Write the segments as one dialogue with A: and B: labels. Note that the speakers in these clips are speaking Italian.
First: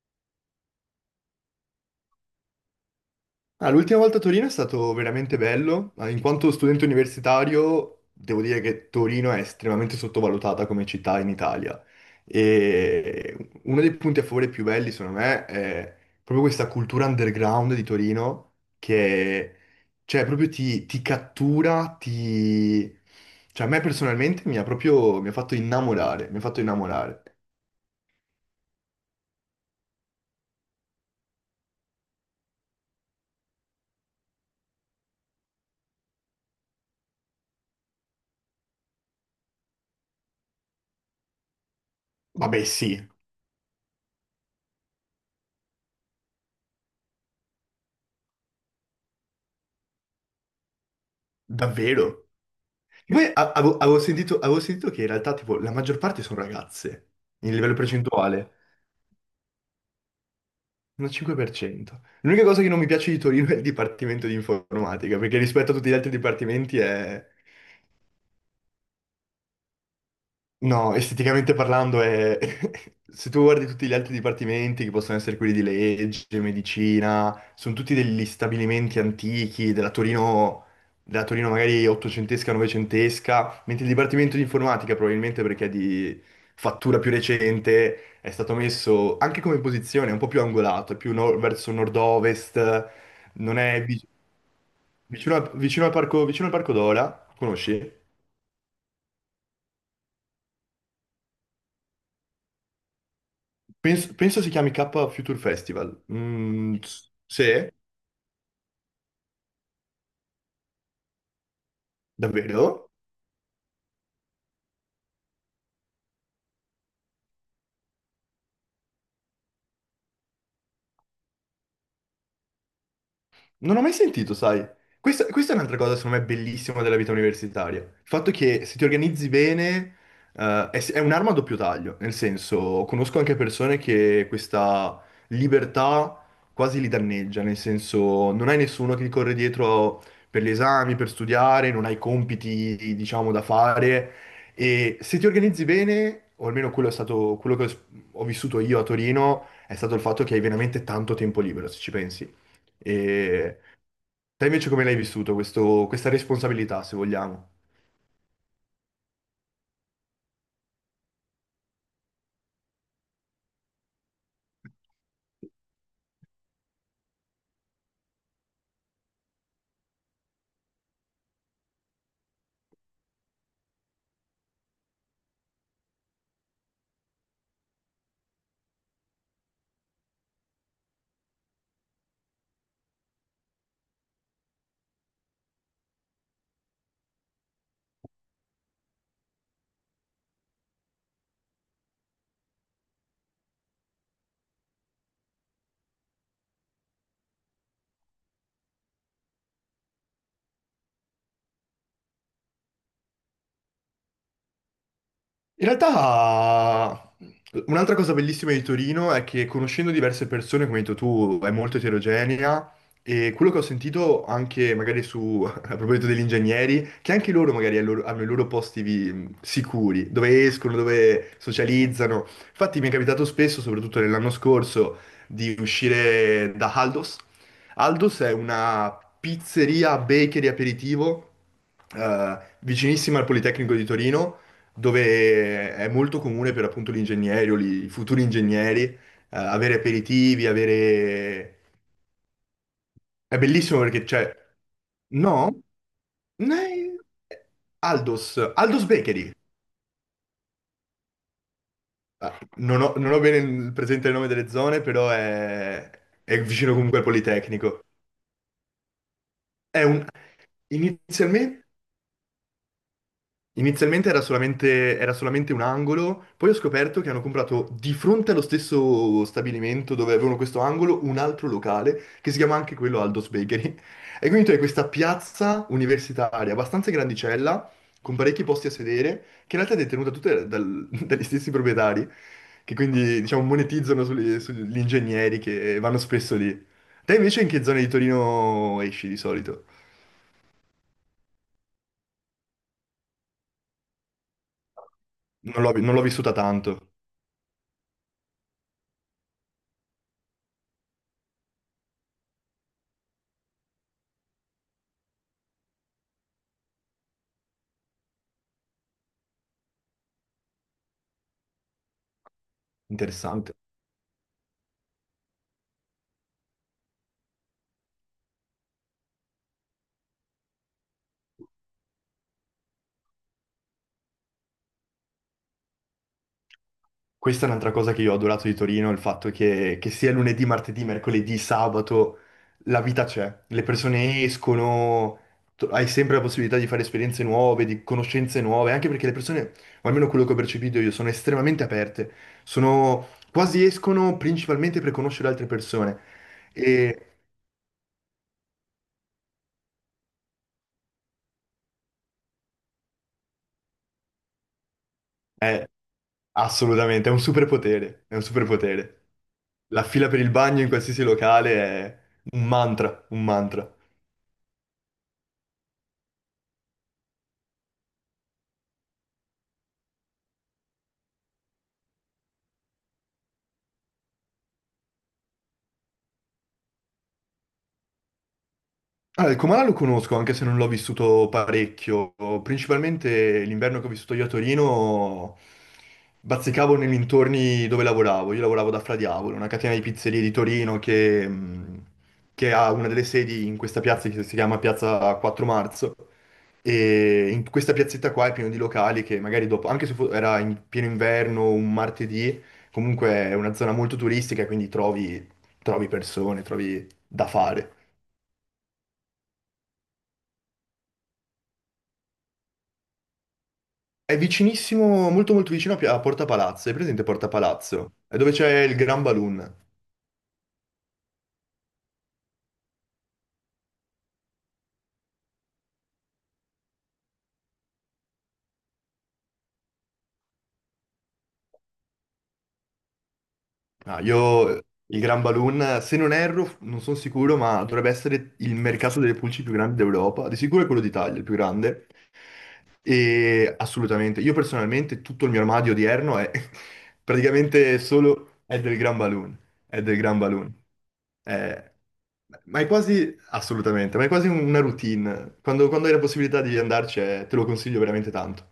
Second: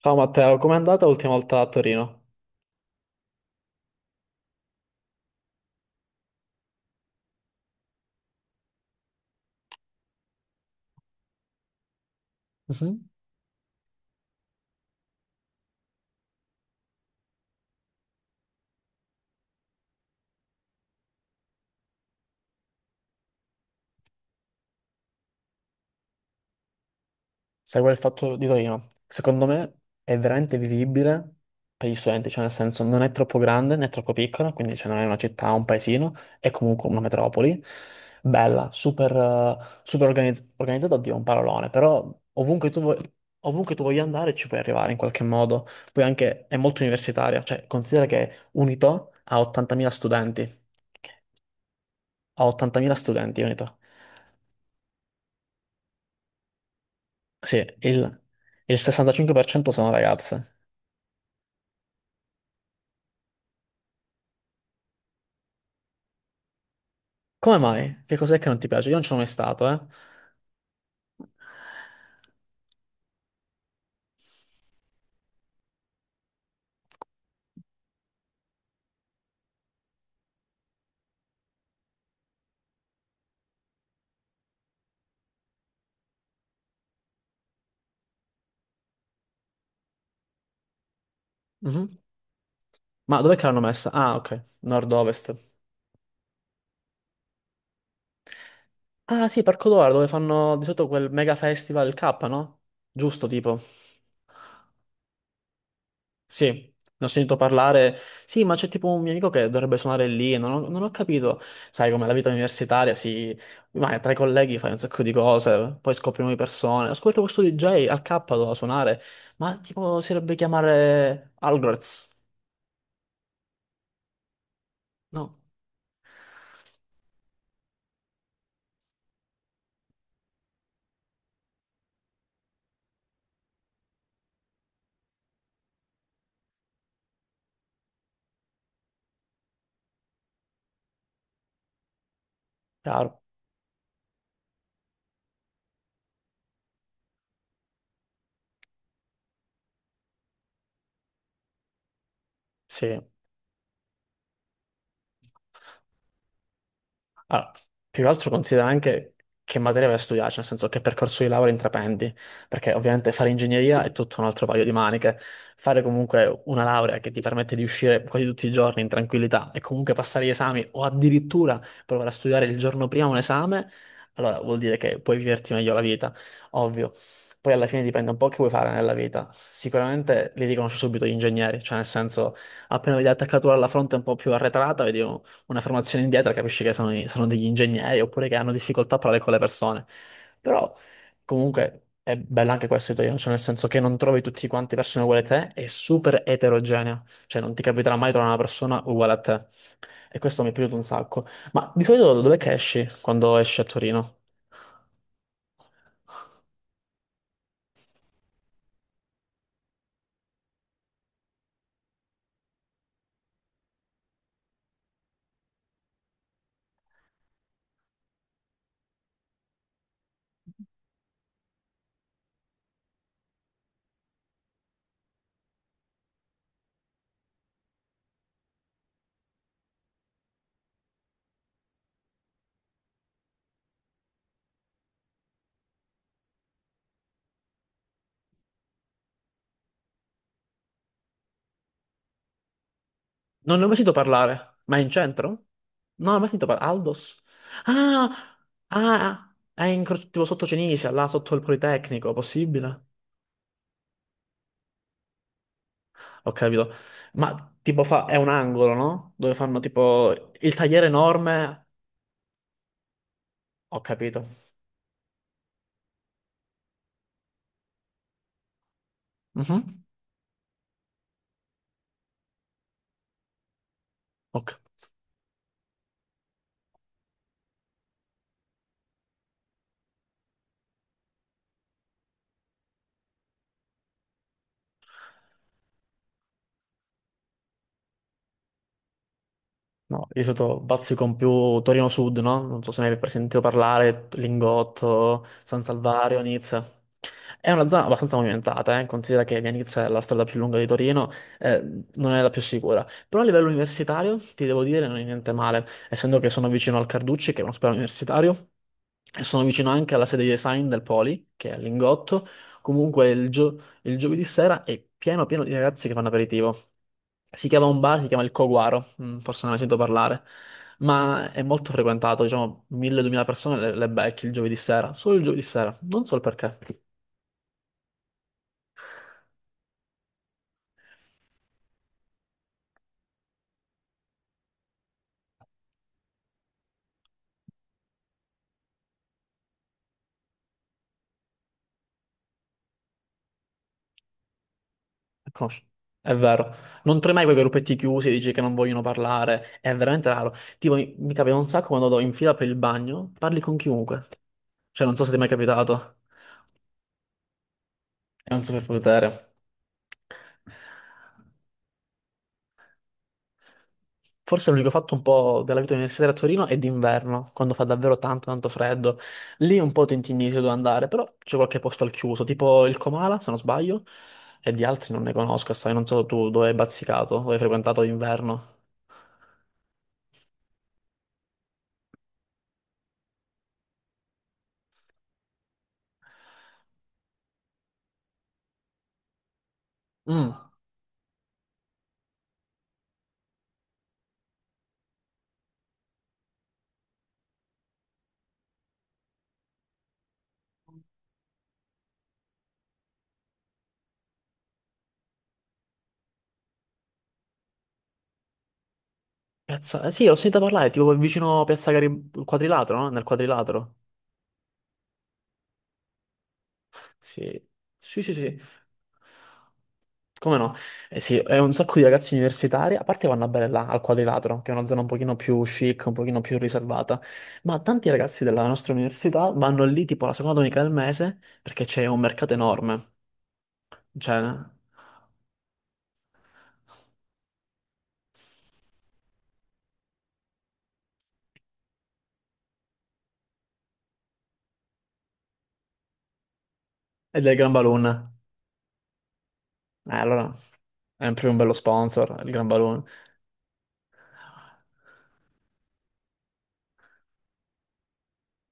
A: Ciao Matteo, com'è andata l'ultima volta a Torino?
B: Ah, l'ultima volta a Torino è stato veramente bello. Ah, in quanto studente universitario, devo dire che Torino è estremamente sottovalutata come città in Italia.
A: Mhm.
B: E uno dei punti a favore più belli, secondo me, è proprio questa cultura underground di Torino che, cioè, proprio ti cattura. Cioè, a me personalmente mi ha fatto innamorare, mi ha fatto innamorare.
A: Sai qual è il fatto di Torino? Secondo me è veramente vivibile per gli studenti, cioè nel senso non è troppo grande né troppo piccola, quindi cioè, non è una città, un paesino, è comunque una metropoli, bella, super, super organizzata, oddio, un parolone, però
B: Vabbè,
A: ovunque tu, vuoi,
B: sì,
A: ovunque tu voglia andare ci puoi arrivare in qualche modo, poi anche è molto universitaria, cioè considera che Unito ha 80.000 studenti,
B: davvero.
A: ha 80.000
B: E poi
A: studenti
B: avevo,
A: Unito.
B: avevo sentito, avevo sentito che in realtà tipo la maggior parte sono ragazze, in
A: Sì,
B: livello
A: il,
B: percentuale,
A: il 65% sono ragazze.
B: un 5%. L'unica cosa che non mi piace di Torino è il dipartimento di informatica, perché rispetto a tutti gli altri dipartimenti è,
A: Come mai? Che cos'è che non ti piace? Io non ci sono mai stato, eh.
B: no, esteticamente parlando. Se tu guardi tutti gli altri dipartimenti, che possono essere quelli di legge, medicina, sono tutti degli stabilimenti antichi della Torino magari ottocentesca, novecentesca, mentre il dipartimento di informatica, probabilmente perché è di fattura più recente, è stato messo anche come posizione un po' più angolato, è più verso
A: Mhm.
B: nord-ovest,
A: Ma dov'è che
B: non
A: l'hanno
B: è
A: messa? Ah, ok, nord-ovest.
B: vicino, vicino al parco Dola, conosci?
A: Ah, sì, Parco Dora, dove fanno di solito quel mega festival, il K, no? Giusto, tipo.
B: Penso si chiami K Future Festival.
A: Sì,
B: Mm,
A: ne ho sentito
B: sì,
A: parlare. Sì, ma c'è tipo un mio amico che dovrebbe suonare lì. Non ho capito. Sai, come la vita
B: davvero?
A: universitaria si. Vai tra i colleghi fai un sacco di cose, poi scopri nuove persone. Ascolta questo DJ al K doveva suonare, ma tipo si dovrebbe chiamare Algrez.
B: Non ho mai sentito, sai. Questa,
A: No,
B: questa è un'altra cosa, secondo me, bellissima della vita universitaria. Il fatto che se ti organizzi bene, è un'arma a doppio taglio. Nel senso, conosco anche persone che questa libertà quasi li danneggia. Nel senso, non hai nessuno che ti corre dietro per gli esami, per studiare, non hai compiti,
A: chiaro.
B: diciamo, da fare. E se ti organizzi bene, o almeno quello è stato quello che ho vissuto io a Torino, è stato il fatto che hai veramente tanto tempo libero, se ci pensi.
A: Sì.
B: E te invece come l'hai vissuto questa responsabilità, se vogliamo?
A: Allora, più che altro considera anche che materia vai a studiare, cioè nel senso che percorso di laurea intraprendi, perché ovviamente fare ingegneria è tutto un altro paio di maniche. Fare comunque una laurea che ti permette di uscire quasi tutti i giorni in tranquillità e comunque passare gli esami o addirittura provare a studiare il giorno prima un esame, allora vuol dire che puoi viverti meglio la vita, ovvio. Poi alla fine dipende un po' che vuoi fare nella vita. Sicuramente li riconosci subito gli ingegneri, cioè nel senso appena vedi l'attaccatura alla fronte un po' più arretrata, vedi una formazione indietro, capisci che sono degli ingegneri oppure che hanno difficoltà a parlare con le persone. Però comunque è bello anche questo italiano, cioè nel senso che non trovi tutti quanti persone uguali a te, è super eterogenea, cioè non ti capiterà mai trovare una persona uguale a te. E questo mi è piaciuto un sacco. Ma di solito dov'è che esci quando esci a Torino?
B: In realtà, un'altra cosa bellissima di Torino è che conoscendo diverse persone, come hai detto tu, è molto eterogenea e quello che ho sentito anche magari su, a proposito degli ingegneri, che anche loro magari hanno i loro posti sicuri, dove escono, dove socializzano. Infatti mi è capitato spesso, soprattutto nell'anno scorso, di uscire da Aldos. Aldos è una pizzeria, bakery, aperitivo vicinissima al Politecnico di Torino dove è molto comune per appunto gli ingegneri o i futuri ingegneri avere aperitivi, avere... È
A: Non ne ho mai
B: bellissimo
A: sentito
B: perché c'è...
A: parlare, ma è in centro?
B: No?
A: Non ho mai sentito parlare.
B: Ne-
A: Aldos? Ah,
B: Aldos, Aldos
A: ah,
B: Bakery.
A: ah, è in, tipo sotto Cenisia, là sotto il Politecnico,
B: Ah, Non
A: possibile?
B: ho, non ho bene presente il nome delle zone, però
A: Ho
B: è
A: capito.
B: vicino comunque al
A: Ma tipo
B: Politecnico.
A: fa, è un angolo, no? Dove fanno
B: È un...
A: tipo il tagliere enorme.
B: Inizialmente...
A: Ho
B: Inizialmente era
A: capito.
B: solamente, era solamente un angolo, poi ho scoperto che hanno comprato di fronte allo stesso
A: Mhm.
B: stabilimento dove avevano questo angolo un altro locale che si chiama anche quello Aldo's Bakery. E quindi tu hai
A: Ok.
B: questa piazza universitaria abbastanza grandicella, con parecchi posti a sedere, che in realtà è detenuta tutta dagli stessi proprietari, che quindi diciamo monetizzano sugli ingegneri che vanno spesso lì. Te invece in che zone di Torino esci di solito?
A: No, io sono bazzico più Torino Sud, no? Non so se ne hai mai sentito parlare, Lingotto,
B: Non
A: San
B: l'ho non l'ho
A: Salvario,
B: vissuta
A: Nizza.
B: tanto.
A: È una zona abbastanza movimentata, considera che Viareggio è la strada più lunga di Torino, eh, non è la più sicura. Però a livello universitario, ti devo dire, non è niente male, essendo che sono vicino al Carducci, che è un ospedale universitario, e sono vicino anche alla sede di design del Poli, che è a Lingotto. Comunque
B: Interessante.
A: il giovedì sera è pieno pieno di ragazzi che fanno aperitivo. Si chiama un bar, si chiama il Coguaro, forse non ne sento parlare, ma è molto frequentato, diciamo 1000-2000 persone le becchi il giovedì sera, solo il giovedì sera, non so il perché.
B: Questa è un'altra cosa che io ho adorato di Torino, il fatto che sia lunedì, martedì, mercoledì, sabato, la vita c'è. Le persone escono, hai sempre la possibilità di fare esperienze nuove, di conoscenze nuove, anche perché le persone, o almeno quello che ho percepito io, sono estremamente aperte. Sono, quasi escono principalmente per conoscere altre
A: Conosci-
B: persone.
A: È vero. Non
B: E
A: trovi mai quei gruppetti chiusi, dici che non vogliono parlare. È veramente raro. Tipo, mi capita un sacco quando vado in fila per il bagno, parli con chiunque. Cioè, non so se ti è mai
B: è
A: capitato.
B: assolutamente, è un superpotere, è un
A: È un
B: superpotere.
A: superpotere.
B: La fila per il bagno in qualsiasi locale è un mantra, un mantra.
A: Forse l'unico fatto un po' della vita universitaria a Torino è d'inverno, quando fa davvero tanto, tanto freddo. Lì un po' ti intinisci dove andare, però c'è qualche posto al chiuso, tipo il Comala, se non sbaglio, e di altri non ne conosco, sai, non so tu dove hai bazzicato, dove hai frequentato d'inverno.
B: Allora, il Comala lo conosco, anche se non l'ho vissuto parecchio. Principalmente l'inverno che ho vissuto io a Torino, bazzicavo nei dintorni dove lavoravo. Io lavoravo da Fra Diavolo, una catena di pizzerie di
A: Mm.
B: Torino che ha una delle sedi in questa piazza che si chiama Piazza IV Marzo. E in questa piazzetta qua è pieno di locali che magari dopo, anche se era in pieno inverno, un martedì, comunque è una zona molto turistica, quindi trovi persone, trovi da fare.
A: Piazza, sì, l'ho sentita parlare, tipo vicino Piazza Garibaldi, quadrilatero, no? Nel quadrilatero.
B: È vicinissimo, molto molto vicino a Porta Palazzo, è presente Porta
A: Sì,
B: Palazzo?
A: sì, sì,
B: È dove
A: sì.
B: c'è il Gran Balloon.
A: Come no? Eh sì, è un sacco di ragazzi universitari, a parte vanno a bere là, al quadrilatero, che è una zona un pochino più chic, un pochino più riservata, ma tanti ragazzi della nostra università vanno lì tipo la seconda domenica del mese, perché c'è un mercato enorme,
B: Ah,
A: cioè,
B: io il Gran Balloon, se non erro, non sono sicuro, ma dovrebbe essere il mercato delle pulci più grande d'Europa. Di sicuro è quello d'Italia, il più grande. E assolutamente, io personalmente tutto il mio armadio odierno è
A: è del Gran
B: praticamente
A: Balloon.
B: solo è del Gran Balloon, è
A: Eh,
B: del Gran
A: allora,
B: Balloon.
A: è proprio un bello
B: Eh,
A: sponsor, il Gran
B: ma è
A: Balloon.
B: quasi, assolutamente, ma è quasi una routine. Quando hai la possibilità di andarci, te lo consiglio veramente tanto.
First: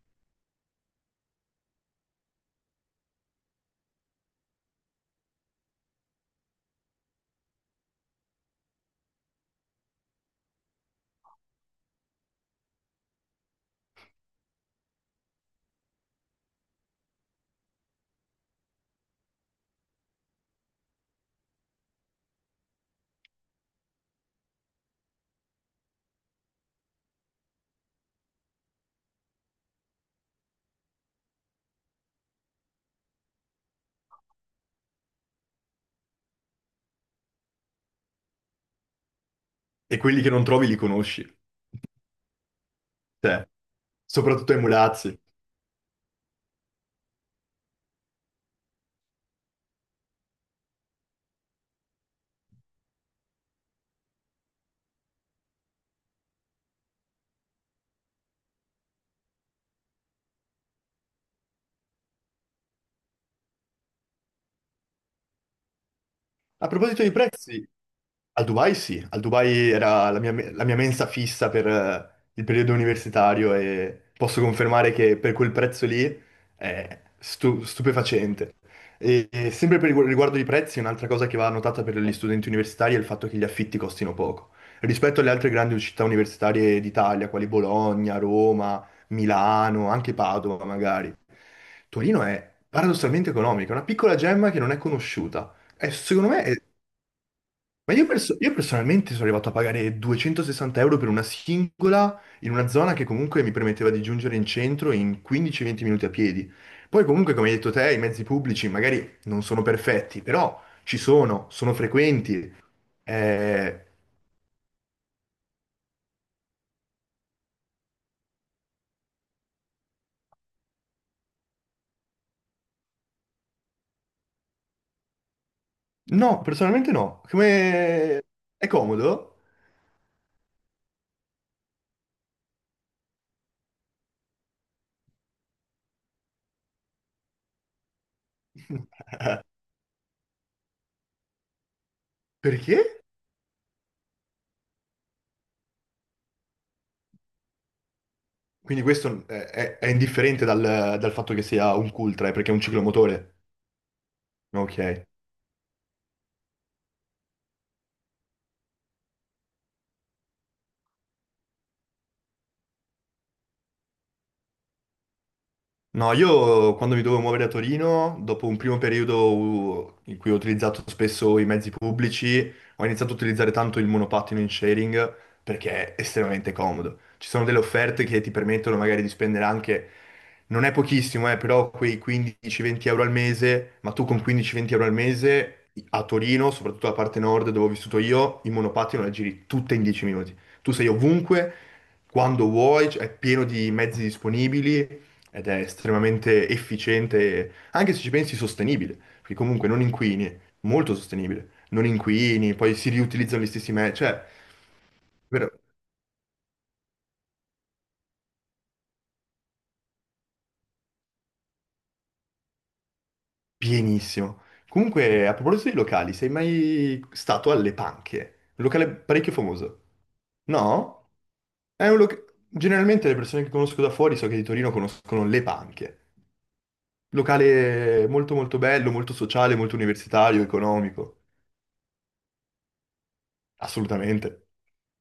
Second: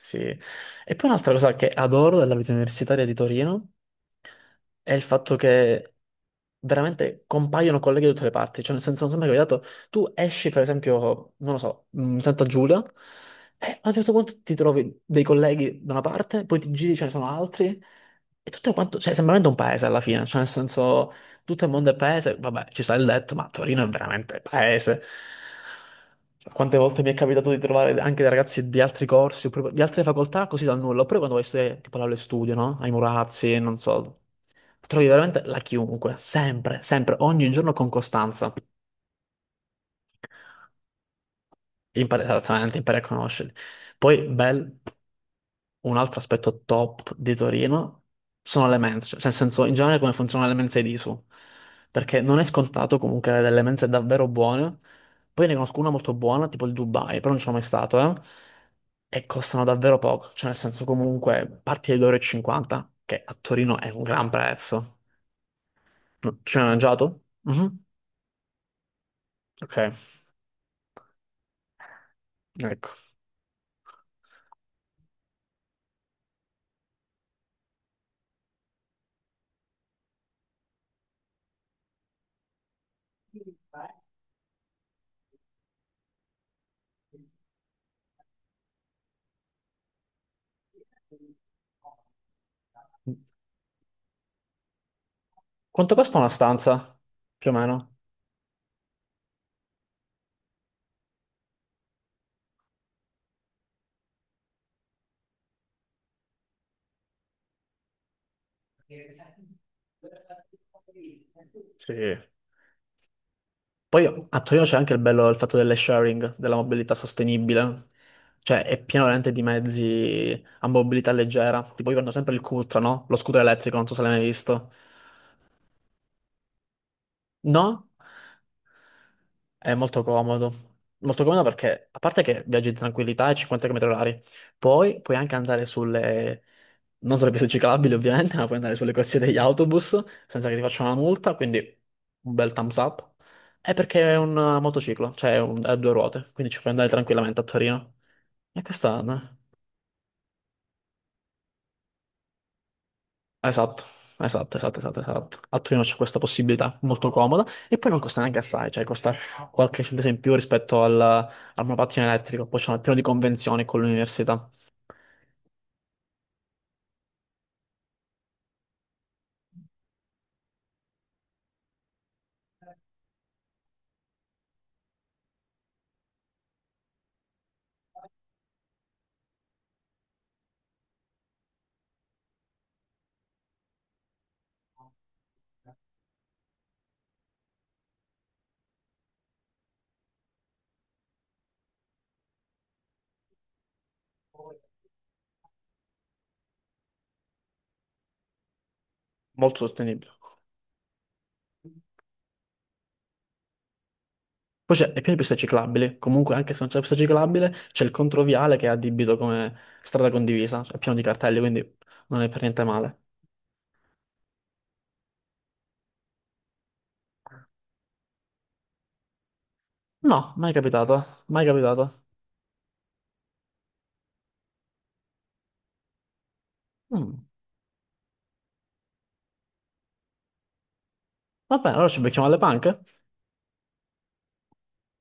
A: Sì. E poi un'altra cosa che adoro della vita universitaria di Torino è il fatto che veramente compaiono colleghi da tutte le parti. Cioè, nel senso, non sembra capitato, tu esci, per esempio, non lo so, Santa Giulia, e a un certo punto ti trovi dei colleghi da una parte, poi ti giri, ce ne sono altri, e tutto quanto, cioè, sembra veramente un paese alla fine. Cioè, nel senso, tutto il mondo è paese, vabbè, ci sta il detto, ma Torino è veramente paese. Cioè, quante volte mi è capitato di trovare anche dei ragazzi di altri corsi, oppure di altre facoltà, così dal nulla. Oppure quando vai a studiare, tipo l'aula e studio, no? Ai Murazzi, non so. Trovi veramente la chiunque, sempre, sempre, ogni giorno con costanza.
B: E quelli che non trovi li conosci,
A: Impari esattamente, impari a
B: cioè,
A: conoscerli. Poi,
B: soprattutto ai
A: bel,
B: mulazzi.
A: un altro aspetto top di Torino sono le mense, cioè, nel senso, in generale come funzionano le mense di su, perché non è scontato comunque avere delle mense davvero buone. Poi ne conosco una molto buona, tipo il Dubai, però non ci sono mai stato, eh. E costano davvero poco, cioè nel senso comunque parti da 2,50 euro, e cinquanta, che a Torino è un gran prezzo. No, ci hai
B: A proposito di
A: mangiato?
B: prezzi,
A: Mhm.
B: al Dubai sì, al Dubai
A: Ok,
B: era la mia mensa fissa per il periodo
A: ecco.
B: universitario e posso confermare che per quel prezzo lì è stupefacente. E sempre per riguardo i prezzi, un'altra cosa che va notata per gli studenti universitari è il fatto che gli affitti costino poco. Rispetto alle altre grandi città universitarie d'Italia, quali Bologna, Roma, Milano, anche Padova magari, Torino è paradossalmente economica, è una piccola gemma che non è conosciuta. E
A: Quanto costa una
B: secondo me è
A: stanza? Più o
B: ma
A: meno?
B: io personalmente sono arrivato a pagare 260 euro per una singola in una zona che comunque mi permetteva di giungere in centro in 15-20 minuti a piedi. Poi comunque, come hai detto te, i mezzi pubblici magari non sono perfetti, però ci sono, sono
A: Sì.
B: frequenti. Eh,
A: Poi a Torino c'è anche il bello del fatto delle sharing, della mobilità sostenibile. Cioè, è pieno veramente di mezzi a mobilità leggera. Tipo, io prendo sempre il Cutra, no? Lo scooter elettrico, non so se l'hai mai visto.
B: No, personalmente no.
A: No?
B: Come... È comodo?
A: È molto comodo. Molto comodo perché, a parte che viaggi in tranquillità ai 50 km orari, poi puoi anche andare sulle, non sulle piste ciclabili ovviamente, ma puoi andare sulle corsie degli autobus senza che ti facciano una multa, quindi un bel thumbs
B: Perché?
A: up. È perché è un motociclo, cioè è a due ruote, quindi ci puoi andare tranquillamente a Torino. E
B: Quindi questo è,
A: quest'anno.
B: è- è indifferente dal fatto che sia un cultra, perché è un ciclomotore.
A: Esatto, esatto, esatto,
B: Ok.
A: esatto, esatto. A Torino c'è questa possibilità molto comoda e poi non costa neanche assai, cioè costa qualche centesimo in più rispetto al monopattino elettrico, poi c'è un piano di convenzioni con l'università,
B: No, io quando mi dovevo muovere a Torino, dopo un primo periodo in cui ho utilizzato spesso i mezzi pubblici, ho iniziato a utilizzare tanto il monopattino in sharing perché è estremamente comodo. Ci sono delle offerte che ti permettono magari di spendere anche, non è pochissimo, però quei 15-20 euro al mese, ma tu con 15-20 euro al mese a Torino, soprattutto la parte nord dove ho vissuto io, il monopattino la giri tutta in 10 minuti. Tu sei ovunque, quando vuoi, è pieno di mezzi disponibili ed è estremamente efficiente, anche se ci pensi sostenibile, perché
A: molto
B: comunque non
A: sostenibile.
B: inquini, molto sostenibile, non inquini, poi si riutilizzano gli stessi mezzi, cioè,
A: Poi c'è il piano di piste
B: davvero,
A: ciclabili, comunque anche se non c'è la pista ciclabile c'è il controviale che è addibito come strada condivisa, cioè pieno di cartelli, quindi non è per niente male.
B: pienissimo. Comunque, a proposito di locali, sei mai stato alle Panche? Un locale parecchio famoso.
A: No, mai capitato,
B: No?
A: mai capitato.
B: Generalmente le persone che conosco da fuori, so che di Torino conoscono le Panche.
A: Mm.
B: Locale molto molto bello, molto sociale, molto universitario, economico.
A: Va bene, allora ci becchiamo alle panche?
B: Assolutamente.